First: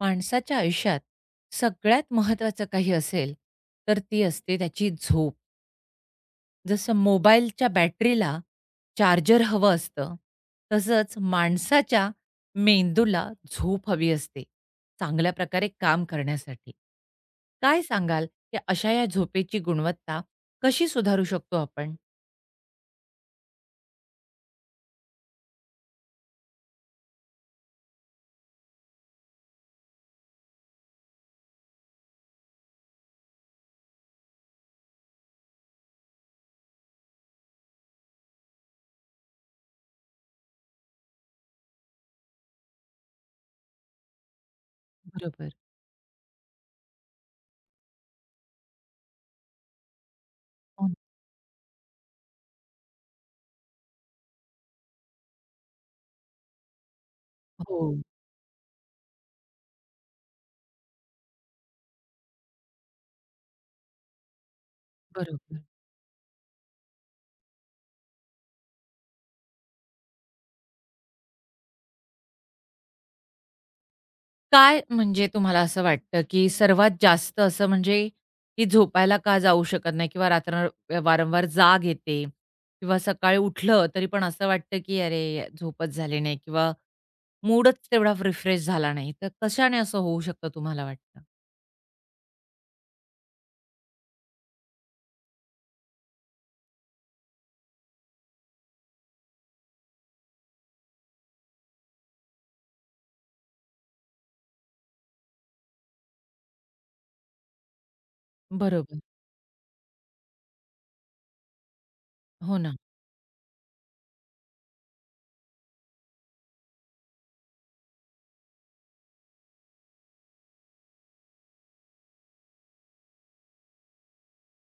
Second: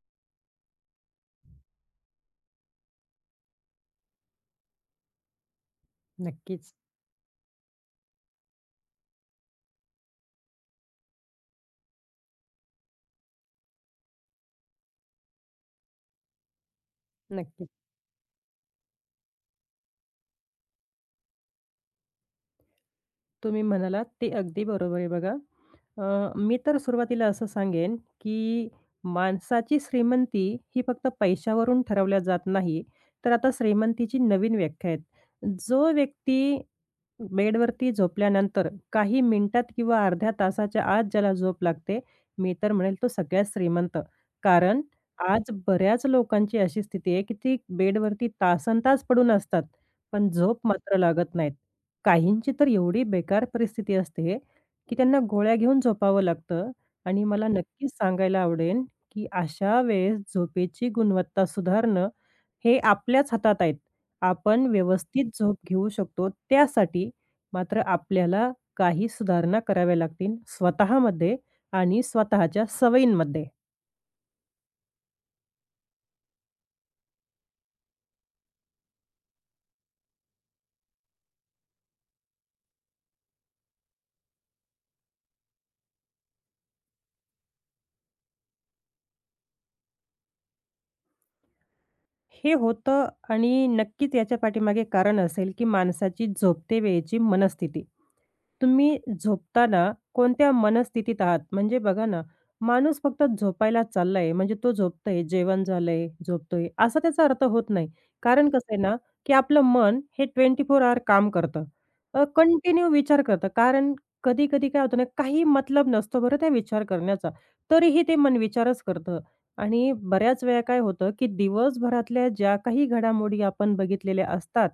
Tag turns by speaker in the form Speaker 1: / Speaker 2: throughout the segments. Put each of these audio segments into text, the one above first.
Speaker 1: माणसाच्या आयुष्यात सगळ्यात महत्त्वाचं काही असेल, तर ती असते त्याची झोप.
Speaker 2: नक्कीच,
Speaker 1: जसं मोबाईलच्या बॅटरीला चार्जर हवं असतं, तसंच माणसाच्या मेंदूला झोप हवी असते, चांगल्या प्रकारे काम करण्यासाठी.
Speaker 2: नक्कीच.
Speaker 1: काय सांगाल की अशा या झोपेची गुणवत्ता कशी सुधारू शकतो आपण?
Speaker 2: तुम्ही म्हणालात ते अगदी बरोबर आहे बघा. मी तर सुरुवातीला असं सांगेन, की माणसाची श्रीमंती ही फक्त पैशावरून ठरवल्या जात नाही. तर आता श्रीमंतीची नवीन व्याख्या आहे. जो व्यक्ती बेडवरती झोपल्यानंतर काही मिनिटात किंवा अर्ध्या तासाच्या आत ज्याला झोप लागते, मी तर म्हणेल तो सगळ्यात श्रीमंत. कारण आज
Speaker 1: बरोबर.
Speaker 2: बऱ्याच लोकांची अशी स्थिती आहे, की ती बेडवरती तासनतास पडून असतात, पण झोप
Speaker 1: हो, ना.
Speaker 2: मात्र लागत नाहीत. काहींची तर एवढी बेकार परिस्थिती असते, की त्यांना गोळ्या घेऊन झोपावं लागतं आणि मला
Speaker 1: हो,
Speaker 2: नक्कीच सांगायला आवडेल, की अशा वेळेस झोपेची गुणवत्ता सुधारणं हे आपल्याच हातात आहेत. आपण व्यवस्थित झोप
Speaker 1: बरोबर.
Speaker 2: घेऊ शकतो त्यासाठी मात्र आपल्याला काही सुधारणा कराव्या लागतील स्वतःमध्ये आणि स्वतःच्या सवयींमध्ये.
Speaker 1: काय म्हणजे तुम्हाला असं वाटतं, की सर्वात जास्त असं म्हणजे की झोपायला का जाऊ शकत नाही किंवा रात्र वारंवार जाग येते किंवा सकाळी उठलं तरी पण असं वाटतं, की "अरे, झोपच झाली नाही" किंवा मूडच तेवढा रिफ्रेश झाला नाही. तर कशाने असं होऊ शकतं तुम्हाला वाटतं?
Speaker 2: हे होतं आणि नक्कीच याच्या पाठीमागे कारण असेल, की माणसाची झोपते वेळेची मनस्थिती. तुम्ही झोपताना कोणत्या मनस्थितीत आहात? म्हणजे बघा ना, माणूस फक्त झोपायला चाललाय, म्हणजे तो झोपतोय, जेवण झालंय, झोपतोय, असा त्याचा अर्थ होत नाही. कारण कसं आहे ना,
Speaker 1: बरोबर.
Speaker 2: की आपलं मन हे 24 अवर काम करतं.
Speaker 1: हो ना.
Speaker 2: कंटिन्यू विचार करतं. कारण कधी-कधी काय होतं ना, काही मतलब नसतो बरं त्या विचार करण्याचा. तरीही ते मन विचारच करतं आणि बऱ्याच वेळा काय होतं, की दिवसभरातल्या ज्या काही घडामोडी आपण बघितलेल्या असतात,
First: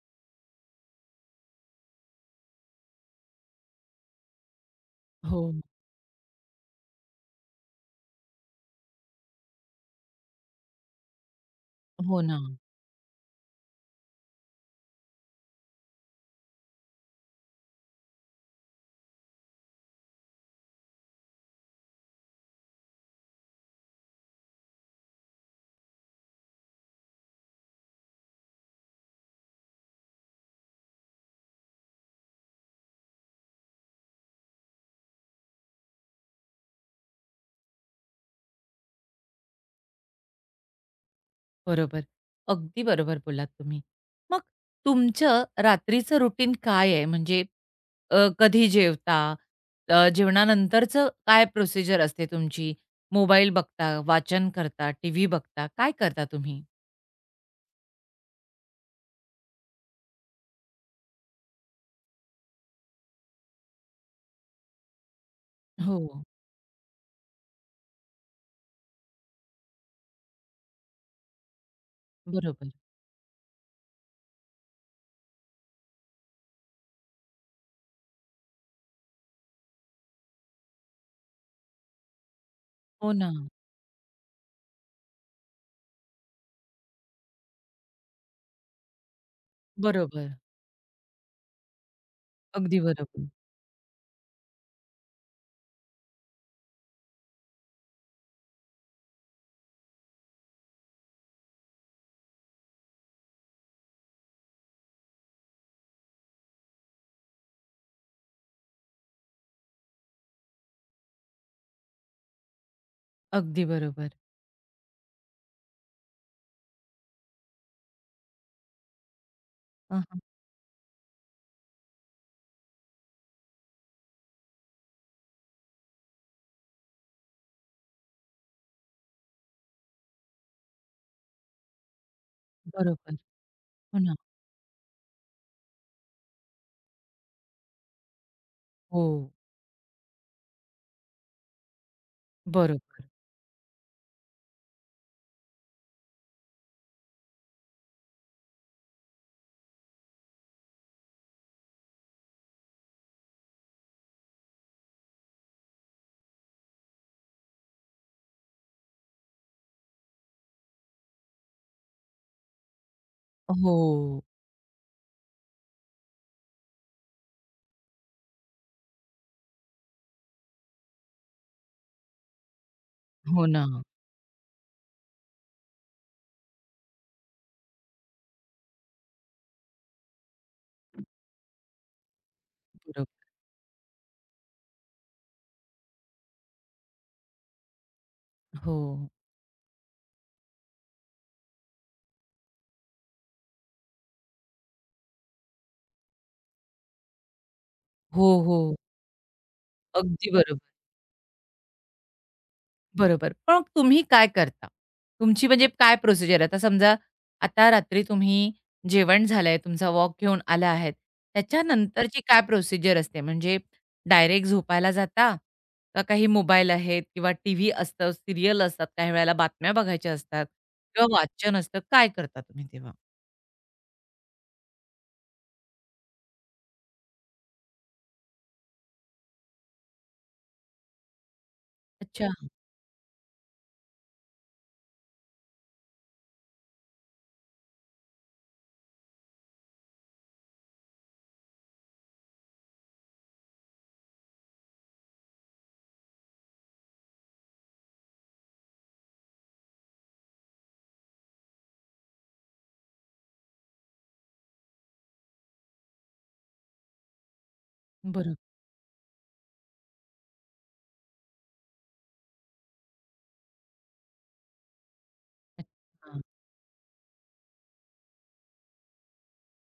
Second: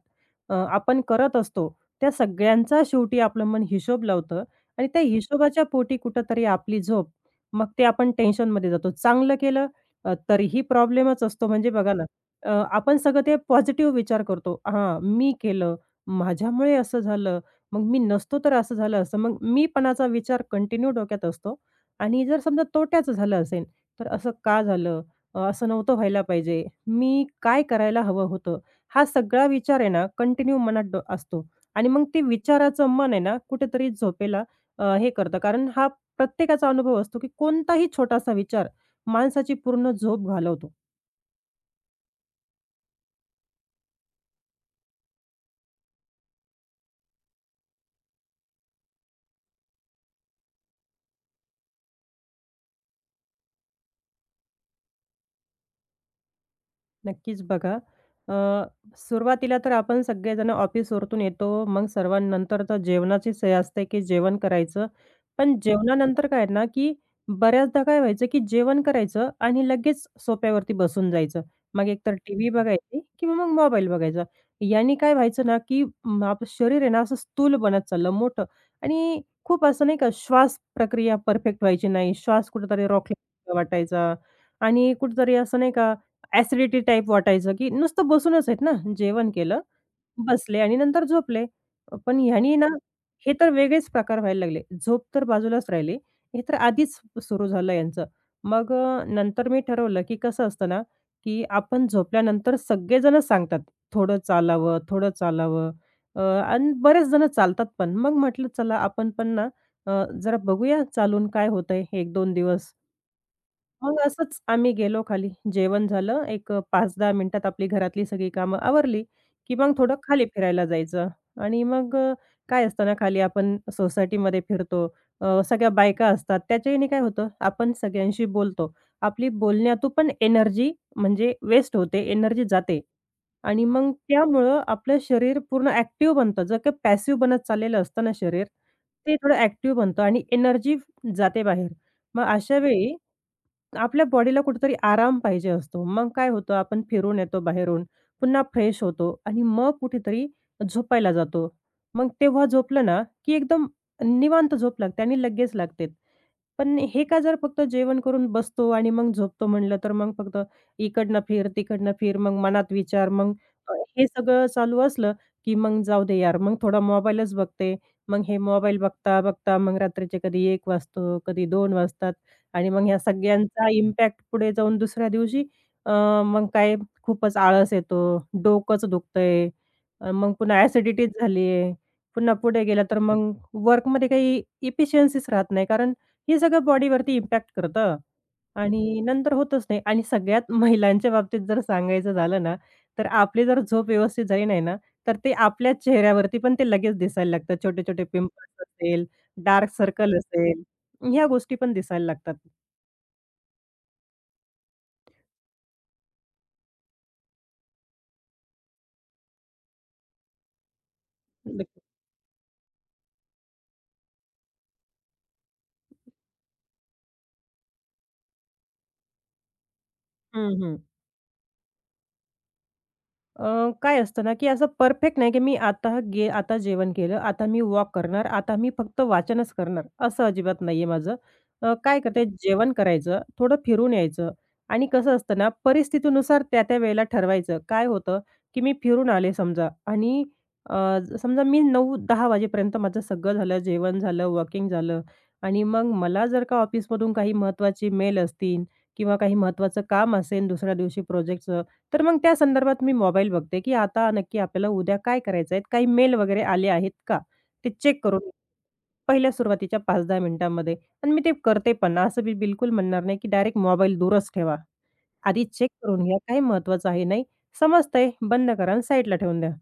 Speaker 2: आपण करत असतो, त्या सगळ्यांचा शेवटी आपलं मन हिशोब लावतं आणि त्या
Speaker 1: हो.
Speaker 2: हिशोबाच्या पोटी कुठेतरी आपली झोप. मग ते आपण टेन्शनमध्ये जातो. चांगलं केलं तरीही प्रॉब्लेमच असतो. म्हणजे बघा ना,
Speaker 1: हो ना.
Speaker 2: अ, आपण सगळं ते पॉझिटिव्ह विचार करतो. हां, मी केलं, माझ्यामुळे असं झालं, मग मी नसतो तर असं झालं असतं. मग मीपणाचा विचार कंटिन्यू डोक्यात असतो आणि जर समजा तोट्याचं झालं असेल, तर असं का झालं? असं नव्हतं व्हायला पाहिजे. मी काय करायला हवं होतं? हा सगळा विचार आहे ना, कंटिन्यू मनात ड असतो. आणि मग ते विचाराचं मन आहे ना, कुठेतरी झोपेला हे करतं. कारण हा प्रत्येकाचा अनुभव असतो, की कोणताही छोटासा विचार माणसाची पूर्ण झोप घालवतो.
Speaker 1: बरोबर. अगदी बरोबर बोललात तुम्ही. मग तुमचं रात्रीचं रुटीन काय आहे? म्हणजे कधी जेवता? जेवणानंतरचं काय प्रोसिजर असते तुमची? मोबाईल बघता, वाचन करता, टीव्ही बघता, काय करता तुम्ही?
Speaker 2: नक्कीच बघा. अ, सुरुवातीला तर आपण सगळेजण ऑफिसवरतून येतो. मग सर्वांनंतर तर जेवणाची सोय असते, की जेवण करायचं. पण
Speaker 1: हो,
Speaker 2: जेवणानंतर काय आहे ना, की बऱ्याचदा काय व्हायचं, की जेवण करायचं आणि लगेच सोफ्यावरती बसून जायचं. मग एकतर टीव्ही
Speaker 1: बरोबर.
Speaker 2: बघायची किंवा मग मोबाईल बघायचा. याने काय व्हायचं ना, की आपलं शरीर आहे ना, असं स्थूल बनत चाललं मोठं आणि खूप असं नाही का श्वास प्रक्रिया परफेक्ट व्हायची नाही. श्वास कुठेतरी
Speaker 1: हो ना.
Speaker 2: रोखल्यासारखा वाटायचा आणि कुठेतरी असं नाही का ॲसिडिटी टाइप वाटायचं, की नुसतं बसूनच आहेत ना, जेवण केलं,
Speaker 1: बरोबर.
Speaker 2: बसले आणि नंतर झोपले. पण ह्यानी ना,
Speaker 1: अगदी बरोबर.
Speaker 2: हे तर वेगळेच प्रकार व्हायला लागले. झोप तर बाजूलाच राहिली. हे तर आधीच सुरू झालं यांचं. मग नंतर मी ठरवलं, की कसं असतं ना, की आपण झोपल्यानंतर सगळेजणच सांगतात, थोडं चालावं, आणि बरेच जण चालतात पण. मग म्हटलं चला आपण पण ना, जरा बघूया चालून काय होतंय 1-2 दिवस.
Speaker 1: अगदी
Speaker 2: मग
Speaker 1: बरोबर.
Speaker 2: असंच आम्ही गेलो खाली. जेवण झालं. एक 5-10 मिनिटात आपली घरातली सगळी कामं आवरली, की मग थोडं
Speaker 1: हां,
Speaker 2: खाली फिरायला जायचं आणि मग काय असतं ना, खाली आपण सोसायटीमध्ये फिरतो. सगळ्या बायका असतात. त्याच्याने काय होतं, आपण सगळ्यांशी बोलतो. आपली बोलण्यातून पण एनर्जी म्हणजे वेस्ट होते, एनर्जी जाते
Speaker 1: बरोबर.
Speaker 2: आणि मग
Speaker 1: हो ना.
Speaker 2: त्यामुळं आपलं शरीर पूर्ण ॲक्टिव्ह बनतं. जर का पॅसिव्ह बनत चाललेलं असतं ना शरीर,
Speaker 1: हो.
Speaker 2: ते थोडं ॲक्टिव्ह बनतं आणि एनर्जी जाते बाहेर. मग अशा वेळी
Speaker 1: बरोबर.
Speaker 2: आपल्या बॉडीला कुठेतरी आराम पाहिजे असतो. मग काय होतं आपण फिरून येतो बाहेरून, पुन्हा फ्रेश होतो आणि मग कुठेतरी झोपायला जातो. मग तेव्हा झोपलं ना, की एकदम निवांत झोप लागते आणि लगेच लागते. पण हे का जर फक्त जेवण करून बसतो आणि मग झोपतो म्हणलं, तर मग फक्त इकडनं फिर, तिकडनं फिर, मग मनात विचार, मग अ, हे
Speaker 1: हो.
Speaker 2: सगळं चालू असलं, की मग जाऊ दे यार, मग थोडा मोबाईलच बघते. मग हे मोबाईल बघता, बघता मग रात्रीचे कधी 1 वाजतो, कधी 2 वाजतात. आणि मग ह्या
Speaker 1: हो ना.
Speaker 2: सगळ्यांचा इम्पॅक्ट पुढे जाऊन दुसऱ्या दिवशी अ, मग काय खूपच आळस येतो, डोकंच दुखतंय, मग पुन्हा ॲसिडिटीच झालीये. पुन्हा पुढे गेलं तर
Speaker 1: बरोबर.
Speaker 2: मग वर्कमध्ये काही इफिशियन्सीच राहत नाही, कारण हे सगळं बॉडीवरती इम्पॅक्ट करतं
Speaker 1: हो.
Speaker 2: आणि नंतर होतच नाही. आणि सगळ्यात महिलांच्या बाबतीत जर सांगायचं झालं ना, तर आपली जर झोप व्यवस्थित झाली नाही ना, तर ते आपल्या चेहऱ्यावरती पण ते लगेच दिसायला लागतात. छोटे-छोटे
Speaker 1: हो, हो.
Speaker 2: पिंपल्स असेल, डार्क सर्कल
Speaker 1: अगदी
Speaker 2: असेल,
Speaker 1: बरोबर.
Speaker 2: ह्या गोष्टी पण दिसायला लागतात.
Speaker 1: बरोबर. पण मग तुम्ही काय करता? तुमची म्हणजे काय प्रोसिजर आहे? आता समजा आता रात्री तुम्ही जेवण झालंय, तुमचा वॉक घेऊन आला आहेत,
Speaker 2: नक्की.
Speaker 1: त्याच्यानंतरची काय प्रोसिजर असते? म्हणजे डायरेक्ट झोपायला जाता? का काही मोबाईल आहेत किंवा टीव्ही असतं, सीरियल असतात, काही वेळेला बातम्या बघायच्या असतात
Speaker 2: हं, हं.
Speaker 1: किंवा वाचन असतं. काय करता तुम्ही तेव्हा?
Speaker 2: काय असतं ना, की असं परफेक्ट नाही, की मी आता जेवण केलं, आता मी वॉक करणार, आता मी फक्त वाचनच करणार, असं अजिबात नाहीये माझं. काय करते
Speaker 1: अच्छा.
Speaker 2: जेवण करायचं, थोडं फिरून यायचं आणि कसं असतं ना, परिस्थितीनुसार त्या त्या वेळेला ठरवायचं. काय होतं, की मी फिरून आले समजा आणि अ, समजा मी 9-10 वाजेपर्यंत माझं सगळं झालं, जेवण झालं, वॉकिंग झालं आणि मग मला जर का ऑफिसमधून काही महत्त्वाची मेल असतील किंवा काही महत्त्वाचं काम असेल दुसऱ्या दिवशी प्रोजेक्टचं तर मग त्या संदर्भात मी मोबाईल बघते, की आता नक्की आपल्याला उद्या काय करायचं आहे? काही मेल वगैरे आले आहेत का? ते चेक करून
Speaker 1: बरं.
Speaker 2: पहिल्या सुरुवातीच्या 5-10 मिनिटांमध्ये आणि मी ते करते पण. असं मी बिलकुल म्हणणार नाही, की डायरेक्ट मोबाईल दूरच ठेवा. आधी चेक करून
Speaker 1: अच्छा.
Speaker 2: घ्या. काय महत्त्वाचं आहे? नाही समजतंय, बंद करा आणि साईडला ठेवून द्या.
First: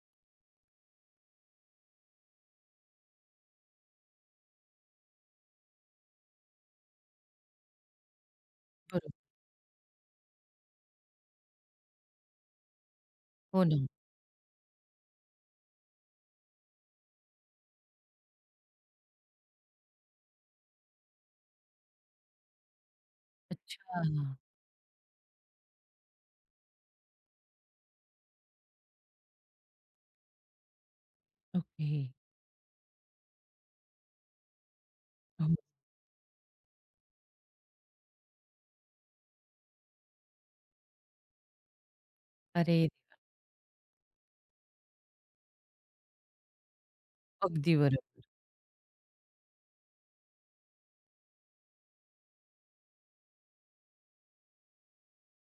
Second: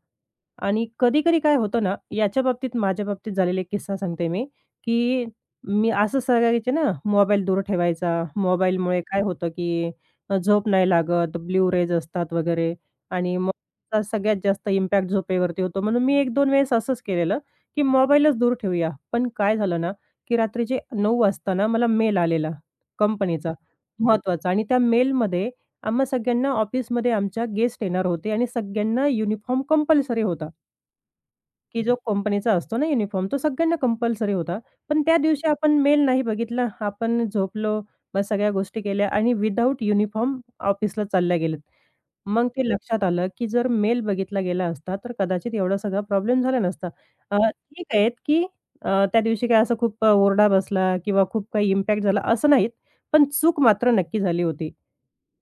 Speaker 2: आणि कधी-कधी काय होतं ना, याच्या बाबतीत माझ्या बाबतीत झालेला एक किस्सा सांगते मी, की मी असं सांगायचे ना, मोबाईल दूर ठेवायचा. मोबाईलमुळे
Speaker 1: बरं.
Speaker 2: काय होतं, की झोप नाही लागत, ब्लू रेज असतात वगैरे आणि मग
Speaker 1: हो ना.
Speaker 2: त्याचा सगळ्यात जास्त इम्पॅक्ट झोपेवरती होतो. म्हणून मी 1-2 वेळेस असंच केलेलं, की मोबाईलच दूर ठेवूया. पण काय झालं ना, की रात्रीचे 9 वाजता ना मला मेल आलेला कंपनीचा,
Speaker 1: अच्छा.
Speaker 2: महत्त्वाचा आणि त्या मेलमध्ये आम्हा सगळ्यांना ऑफिसमध्ये आमच्या गेस्ट येणार होते आणि सगळ्यांना युनिफॉर्म कंपल्सरी होता. की जो
Speaker 1: ओके.
Speaker 2: कंपनीचा असतो ना युनिफॉर्म, तो सगळ्यांना कंपल्सरी होता. पण त्या दिवशी
Speaker 1: हो.
Speaker 2: आपण मेल नाही बघितला. आपण झोपलो, मग सगळ्या गोष्टी केल्या आणि विदाऊट युनिफॉर्म ऑफिसला चालल्या गेलेत. मग ते
Speaker 1: अरे!
Speaker 2: लक्षात आलं, की जर मेल बघितला गेला असता, तर कदाचित एवढा सगळा प्रॉब्लेम झाला नसता.
Speaker 1: अगदी
Speaker 2: ठीक आहे,
Speaker 1: बरोबर.
Speaker 2: की त्या दिवशी काय असा खूप ओरडा बसला किंवा खूप काही इम्पॅक्ट झाला असं नाहीत. पण चूक मात्र नक्की झाली होती.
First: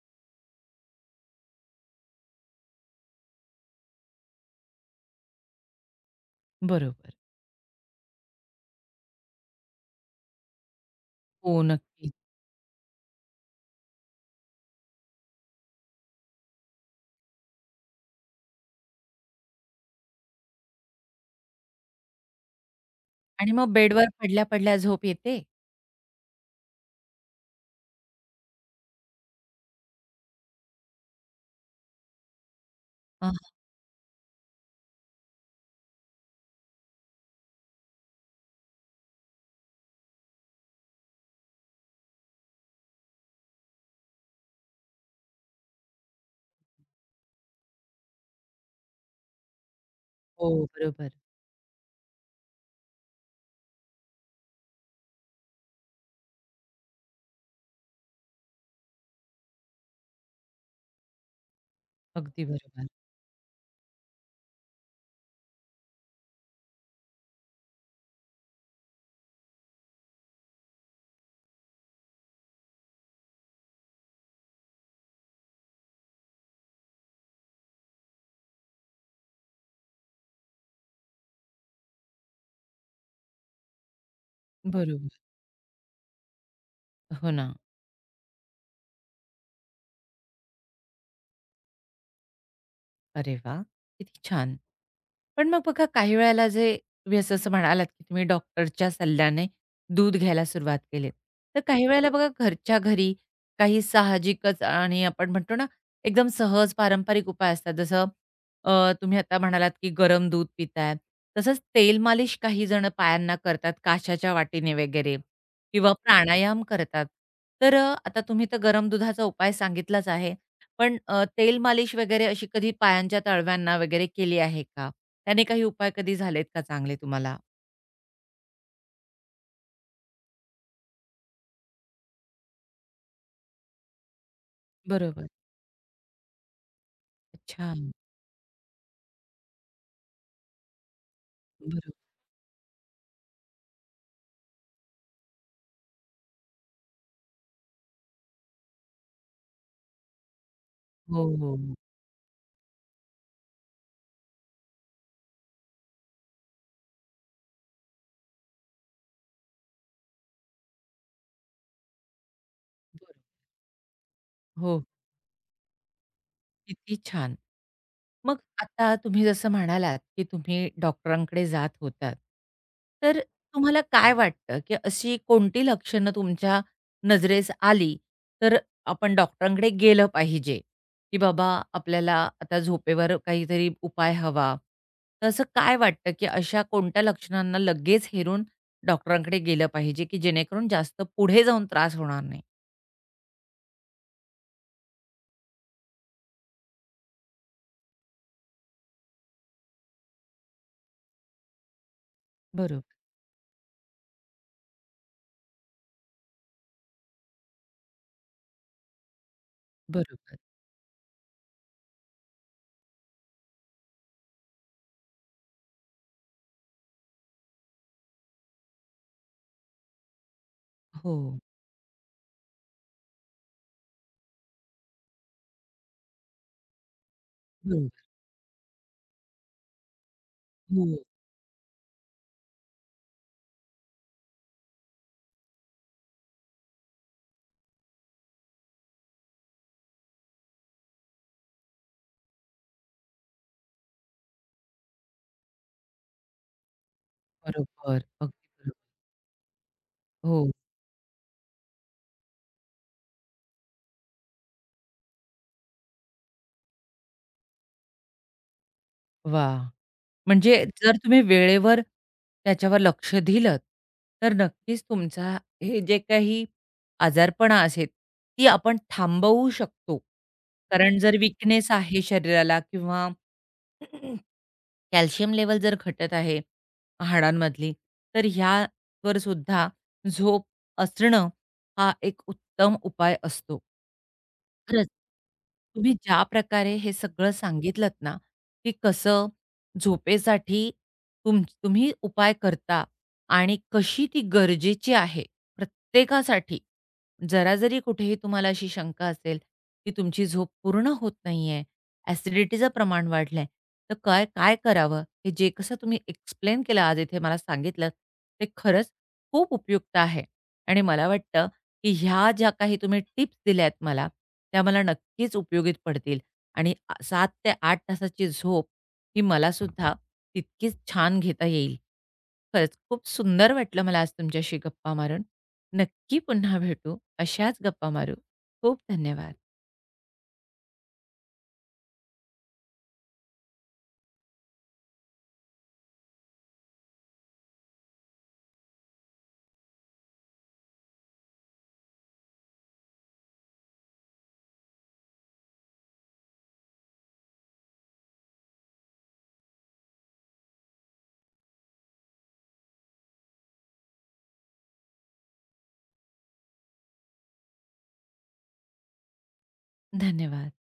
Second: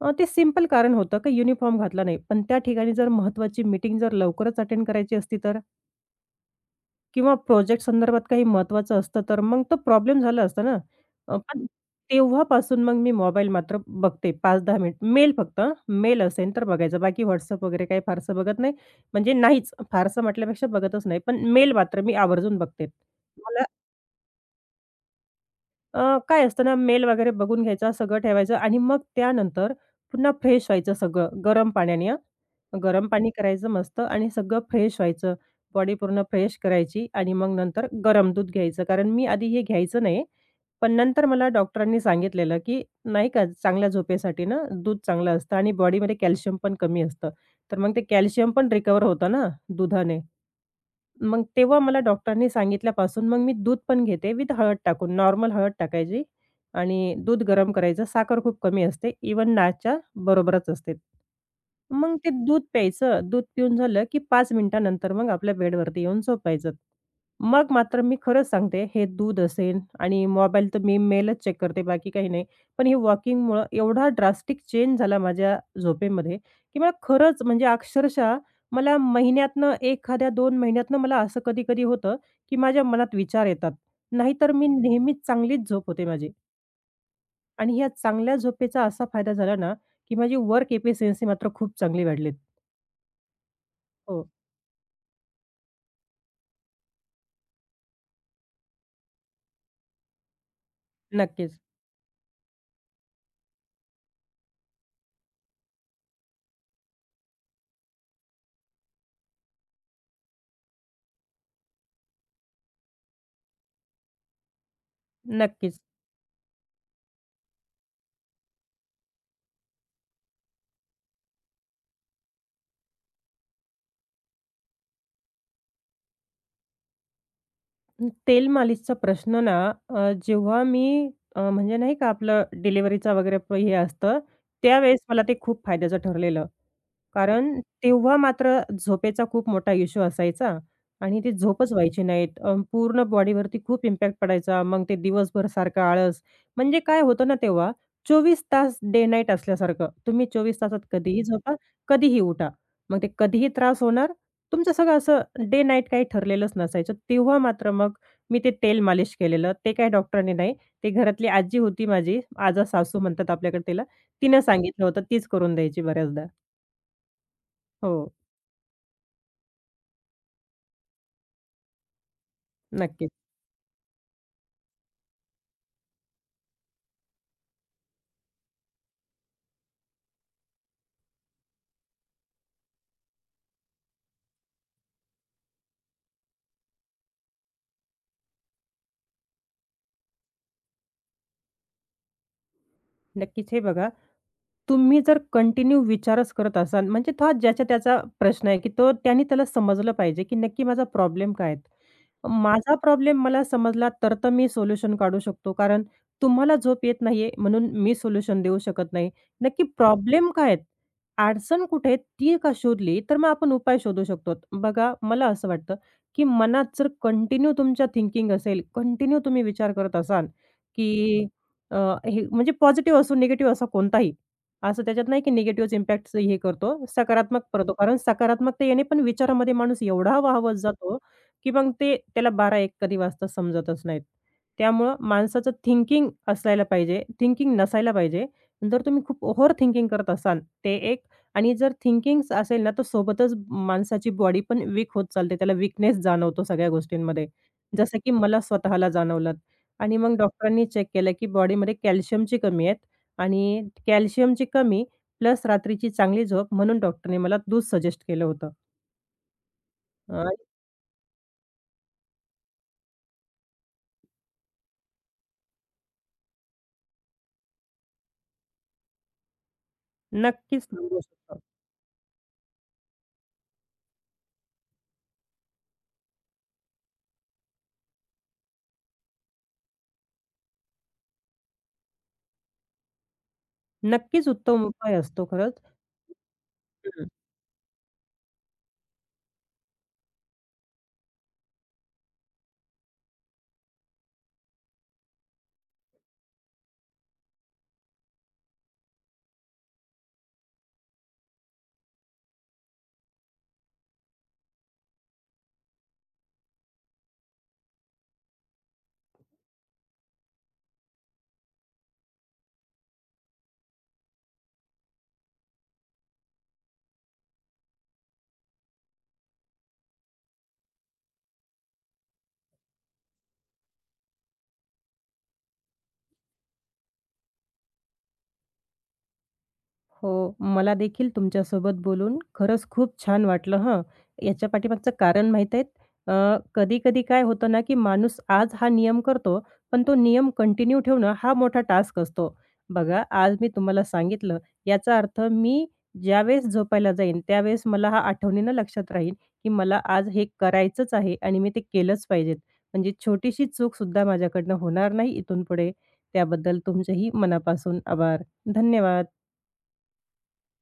Speaker 2: ते सिंपल कारण होतं, की युनिफॉर्म घातला नाही. पण त्या ठिकाणी जर महत्त्वाची मीटिंग जर लवकरच अटेंड करायची असती तर?
Speaker 1: बरोबर.
Speaker 2: किंवा प्रोजेक्ट संदर्भात काही महत्त्वाचं असतं, तर मग तो प्रॉब्लेम झाला असता ना. अ,
Speaker 1: हो,
Speaker 2: पण
Speaker 1: नक्कीच.
Speaker 2: तेव्हापासून मग मी मोबाईल मात्र बघते 5-10 मिनिट. मेल फक्त हां, मेल असेल तर बघायचं. बाकी WhatsApp वगैरे काही फारसं बघत नाही. म्हणजे नाहीच, फारसं म्हटल्यापेक्षा बघतच नाही. पण मेल मात्र मी आवर्जून बघते.
Speaker 1: आणि
Speaker 2: मला
Speaker 1: मग बेडवर पडल्या-पडल्या झोप येते?
Speaker 2: काय असतं ना, मेल वगैरे बघून घ्यायचा, सगळं ठेवायचं आणि मग त्यानंतर पुन्हा फ्रेश व्हायचं सगळं गरम पाण्याने गरम
Speaker 1: अ,
Speaker 2: पाणी करायचं मस्त आणि सगळं फ्रेश व्हायचं. बॉडी पूर्ण फ्रेश करायची आणि मग नंतर गरम दूध घ्यायचं. कारण मी आधी हे घ्यायचं नाही. पण नंतर मला डॉक्टरांनी सांगितलेलं, की नाही का चांगल्या झोपेसाठी ना दूध चांगलं असतं आणि बॉडीमध्ये कॅल्शियम पण कमी असतं. तर मग ते कॅल्शियम पण रिकव्हर होतं ना दुधाने.
Speaker 1: हो, बरोबर.
Speaker 2: मग तेव्हा मला डॉक्टरांनी सांगितल्यापासून मग मी दूध पण घेते विथ हळद टाकून. नॉर्मल हळद टाकायची आणि दूध गरम करायचं. साखर खूप कमी असते. इव्हन नाच्या बरोबरच असते. मग ते
Speaker 1: अगदी
Speaker 2: दूध
Speaker 1: बरोबर.
Speaker 2: प्यायचं. दूध पिऊन झालं, की 5 मिनिटानंतर मग आपल्या बेडवरती येऊन झोपायचं. मग मात्र मी खरंच सांगते, हे दूध असेल आणि मोबाईल तर मी मेलच चेक करते, बाकी काही नाही. पण हे वॉकिंगमुळं एवढा ड्रास्टिक चेंज झाला माझ्या झोपेमध्ये, की मला खरंच म्हणजे अक्षरशः मला महिन्यातनं एखाद्या 2 महिन्यातनं मला असं कधी-कधी होतं, की माझ्या मनात विचार येतात. नाहीतर मी नेहमीच
Speaker 1: बरोबर.
Speaker 2: चांगलीच झोप होते माझी
Speaker 1: हो ना.
Speaker 2: आणि ह्या चांगल्या झोपेचा असा फायदा झाला ना, की माझी वर्क एफिशियन्सी मात्र खूप चांगली वाढली.
Speaker 1: अरे वाह! किती
Speaker 2: हो.
Speaker 1: छान. पण मग बघा काही वेळेला जे तुम्ही असं असं म्हणालात, की तुम्ही डॉक्टरच्या सल्ल्याने दूध घ्यायला सुरुवात केलीत.
Speaker 2: नक्कीच,
Speaker 1: तर काही वेळेला बघा घरच्या घरी काही साहजिकच आणि आपण म्हणतो ना, एकदम सहज पारंपरिक उपाय असतात. जसं अ, तुम्ही आता म्हणालात, की गरम दूध पिताय. तसंच तेल मालिश काही जण पायांना करतात काशाच्या वाटीने वगैरे
Speaker 2: नक्कीच.
Speaker 1: किंवा प्राणायाम करतात. तर आता तुम्ही तर गरम दुधाचा उपाय सांगितलाच आहे. पण तेल मालिश वगैरे अशी कधी पायांच्या तळव्यांना वगैरे केली आहे का? त्याने काही उपाय कधी झालेत का चांगले तुम्हाला?
Speaker 2: तेल मालिशचा प्रश्न ना अ, जेव्हा मी अ, म्हणजे नाही का आपलं डिलिव्हरीचा वगैरे हे असतं, त्यावेळेस मला
Speaker 1: बरोबर.
Speaker 2: ते खूप फायद्याचं ठरलेलं. कारण
Speaker 1: अच्छा.
Speaker 2: तेव्हा मात्र झोपेचा खूप मोठा इश्यू असायचा आणि ती झोपच
Speaker 1: बरोबर.
Speaker 2: व्हायची नाहीत. पूर्ण बॉडीवरती खूप इम्पॅक्ट पडायचा. मग ते दिवसभर सारखं आळस. म्हणजे काय होतं ना तेव्हा 24 तास डे नाईट असल्यासारखं. तुम्ही 24 तासात कधीही
Speaker 1: हो,
Speaker 2: झोपा,
Speaker 1: हो, हो.
Speaker 2: कधीही उठा. मग ते कधीही त्रास होणार. तुमचं सगळं असं डे नाईट काही ठरलेलंच नसायचं. तेव्हा मात्र मग मी ते तेल मालिश केलेलं, ते काही डॉक्टरांनी नाही. ते घरातली आजी होती माझी, आजा सासू
Speaker 1: बरं.
Speaker 2: म्हणतात आपल्याकडे तिला. तिनं
Speaker 1: हो,
Speaker 2: सांगितलं होतं, तीच करून द्यायची बऱ्याचदा.
Speaker 1: किती छान!
Speaker 2: हो,
Speaker 1: मग आता तुम्ही जसं म्हणालात, की तुम्ही डॉक्टरांकडे जात होतात.
Speaker 2: नक्कीच.
Speaker 1: तर तुम्हाला काय वाटतं, की अशी कोणती लक्षणं तुमच्या नजरेस आली, तर आपण डॉक्टरांकडे गेलं पाहिजे, की बाबा आपल्याला आता झोपेवर काहीतरी उपाय हवा. तर असं काय वाटतं, की अशा कोणत्या लक्षणांना लगेच हेरून डॉक्टरांकडे गेलं पाहिजे, की जेणेकरून जास्त पुढे जाऊन त्रास होणार नाही?
Speaker 2: नक्कीच. हे बघा, तुम्ही जर कंटिन्यू विचारच करत असाल, म्हणजे तो ज्याचा त्याचा प्रश्न आहे, की तो त्याने त्याला समजलं पाहिजे, की नक्की माझा प्रॉब्लेम काय आहे? माझा
Speaker 1: बरोबर,
Speaker 2: प्रॉब्लेम मला समजला तर तर मी सोल्युशन काढू शकतो. कारण तुम्हाला झोप येत नाहीये म्हणून मी सोल्युशन देऊ शकत नाही. नक्की प्रॉब्लेम
Speaker 1: बरोबर.
Speaker 2: काय आहे? अडचण कुठे आहे? ती का शोधली तर मग आपण उपाय शोधू शकतो. बघा मला असं वाटतं, की मनात जर कंटिन्यू तुमच्या थिंकिंग असेल, कंटिन्यू तुम्ही विचार करत असाल, की
Speaker 1: हो,
Speaker 2: अ, हे म्हणजे पॉझिटिव्ह असो, निगेटिव्ह असो कोणताही. असं त्याच्यात नाही की निगेटिव्हच इम्पॅक्ट हे करतो, सकारात्मक करतो.
Speaker 1: बरोबर.
Speaker 2: कारण सकारात्मकता येणे पण विचारामध्ये माणूस एवढा वाहावत जातो,
Speaker 1: हो.
Speaker 2: की मग ते त्याला 12-1 कधी वाजता समजतच नाहीत. त्यामुळं माणसाचं थिंकिंग असायला पाहिजे, थिंकिंग नसायला पाहिजे. जर तुम्ही खूप ओव्हर थिंकिंग करत असाल ते एक आणि जर थिंकिंग्स असेल ना, तर सोबतच माणसाची बॉडी पण वीक होत चालते. त्याला वीकनेस जाणवतो सगळ्या गोष्टींमध्ये. जसं
Speaker 1: बरोबर.
Speaker 2: की
Speaker 1: अगदी
Speaker 2: मला
Speaker 1: बरोबर.
Speaker 2: स्वतःला जाणवलं. आणि मग
Speaker 1: हो.
Speaker 2: डॉक्टरांनी चेक केलं, की बॉडीमध्ये कॅल्शियमची कमी आहेत आणि कॅल्शियमची कमी प्लस रात्रीची चांगली झोप म्हणून डॉक्टरने मला दूध सजेस्ट केलं होतं.
Speaker 1: वाह!
Speaker 2: अ,
Speaker 1: म्हणजे जर तुम्ही वेळेवर त्याच्यावर लक्ष दिलंत, तर नक्कीच तुमचा हे जे काही आजारपणा असेल, ती आपण थांबवू शकतो.
Speaker 2: नक्कीच
Speaker 1: कारण
Speaker 2: थांबवू
Speaker 1: जर
Speaker 2: शकतो.
Speaker 1: वीकनेस आहे शरीराला किंवा कॅल्शियम लेव्हल जर घटत आहे हाडांमधली, तर ह्यावर सुद्धा झोप असणं हा एक उत्तम उपाय असतो.
Speaker 2: नक्कीच उत्तम
Speaker 1: खरंच.
Speaker 2: उपाय असतो खरंच.
Speaker 1: तुम्ही ज्या प्रकारे हे सगळं सांगितलत ना, की कसं झोपेसाठी तुम्ही उपाय करता आणि कशी ती गरजेची आहे प्रत्येकासाठी, जरा जरी कुठेही तुम्हाला अशी शंका असेल, की तुमची झोप पूर्ण होत नाहीये, ॲसिडिटीचं प्रमाण वाढलंय, तर काय काय करावं? हे जे कसं तुम्ही एक्सप्लेन केलं आज इथे मला सांगितलत, ते खरंच खूप उपयुक्त आहे. आणि मला वाटतं, की ह्या ज्या काही तुम्ही टिप्स दिल्यात मला, त्या मला नक्कीच उपयोगी पडतील. आणि 7 ते 8 तासाची झोप ही मलासुद्धा तितकीच छान घेता येईल. खरंच खूप सुंदर वाटलं मला आज तुमच्याशी गप्पा मारून. नक्की पुन्हा भेटू. अशाच गप्पा मारू. खूप धन्यवाद.
Speaker 2: हो, मला देखील तुमच्यासोबत बोलून खरंच खूप छान वाटलं हं. याच्या पाठीमागचं कारण माहीत आहे? कधी-कधी काय होतं ना, की माणूस आज हा नियम करतो, पण तो नियम कंटिन्यू ठेवणं हा मोठा टास्क असतो. बघा, आज मी तुम्हाला सांगितलं, याचा अर्थ मी ज्यावेळेस झोपायला जाईन, त्यावेळेस मला हा आठवणीनं लक्षात राहील, की मला आज हे करायचंच आहे आणि मी ते केलंच पाहिजे. म्हणजे छोटीशी चूकसुद्धा माझ्याकडनं होणार नाही इथून पुढे. त्याबद्दल तुमचेही मनापासून आभार. धन्यवाद.
Speaker 1: धन्यवाद.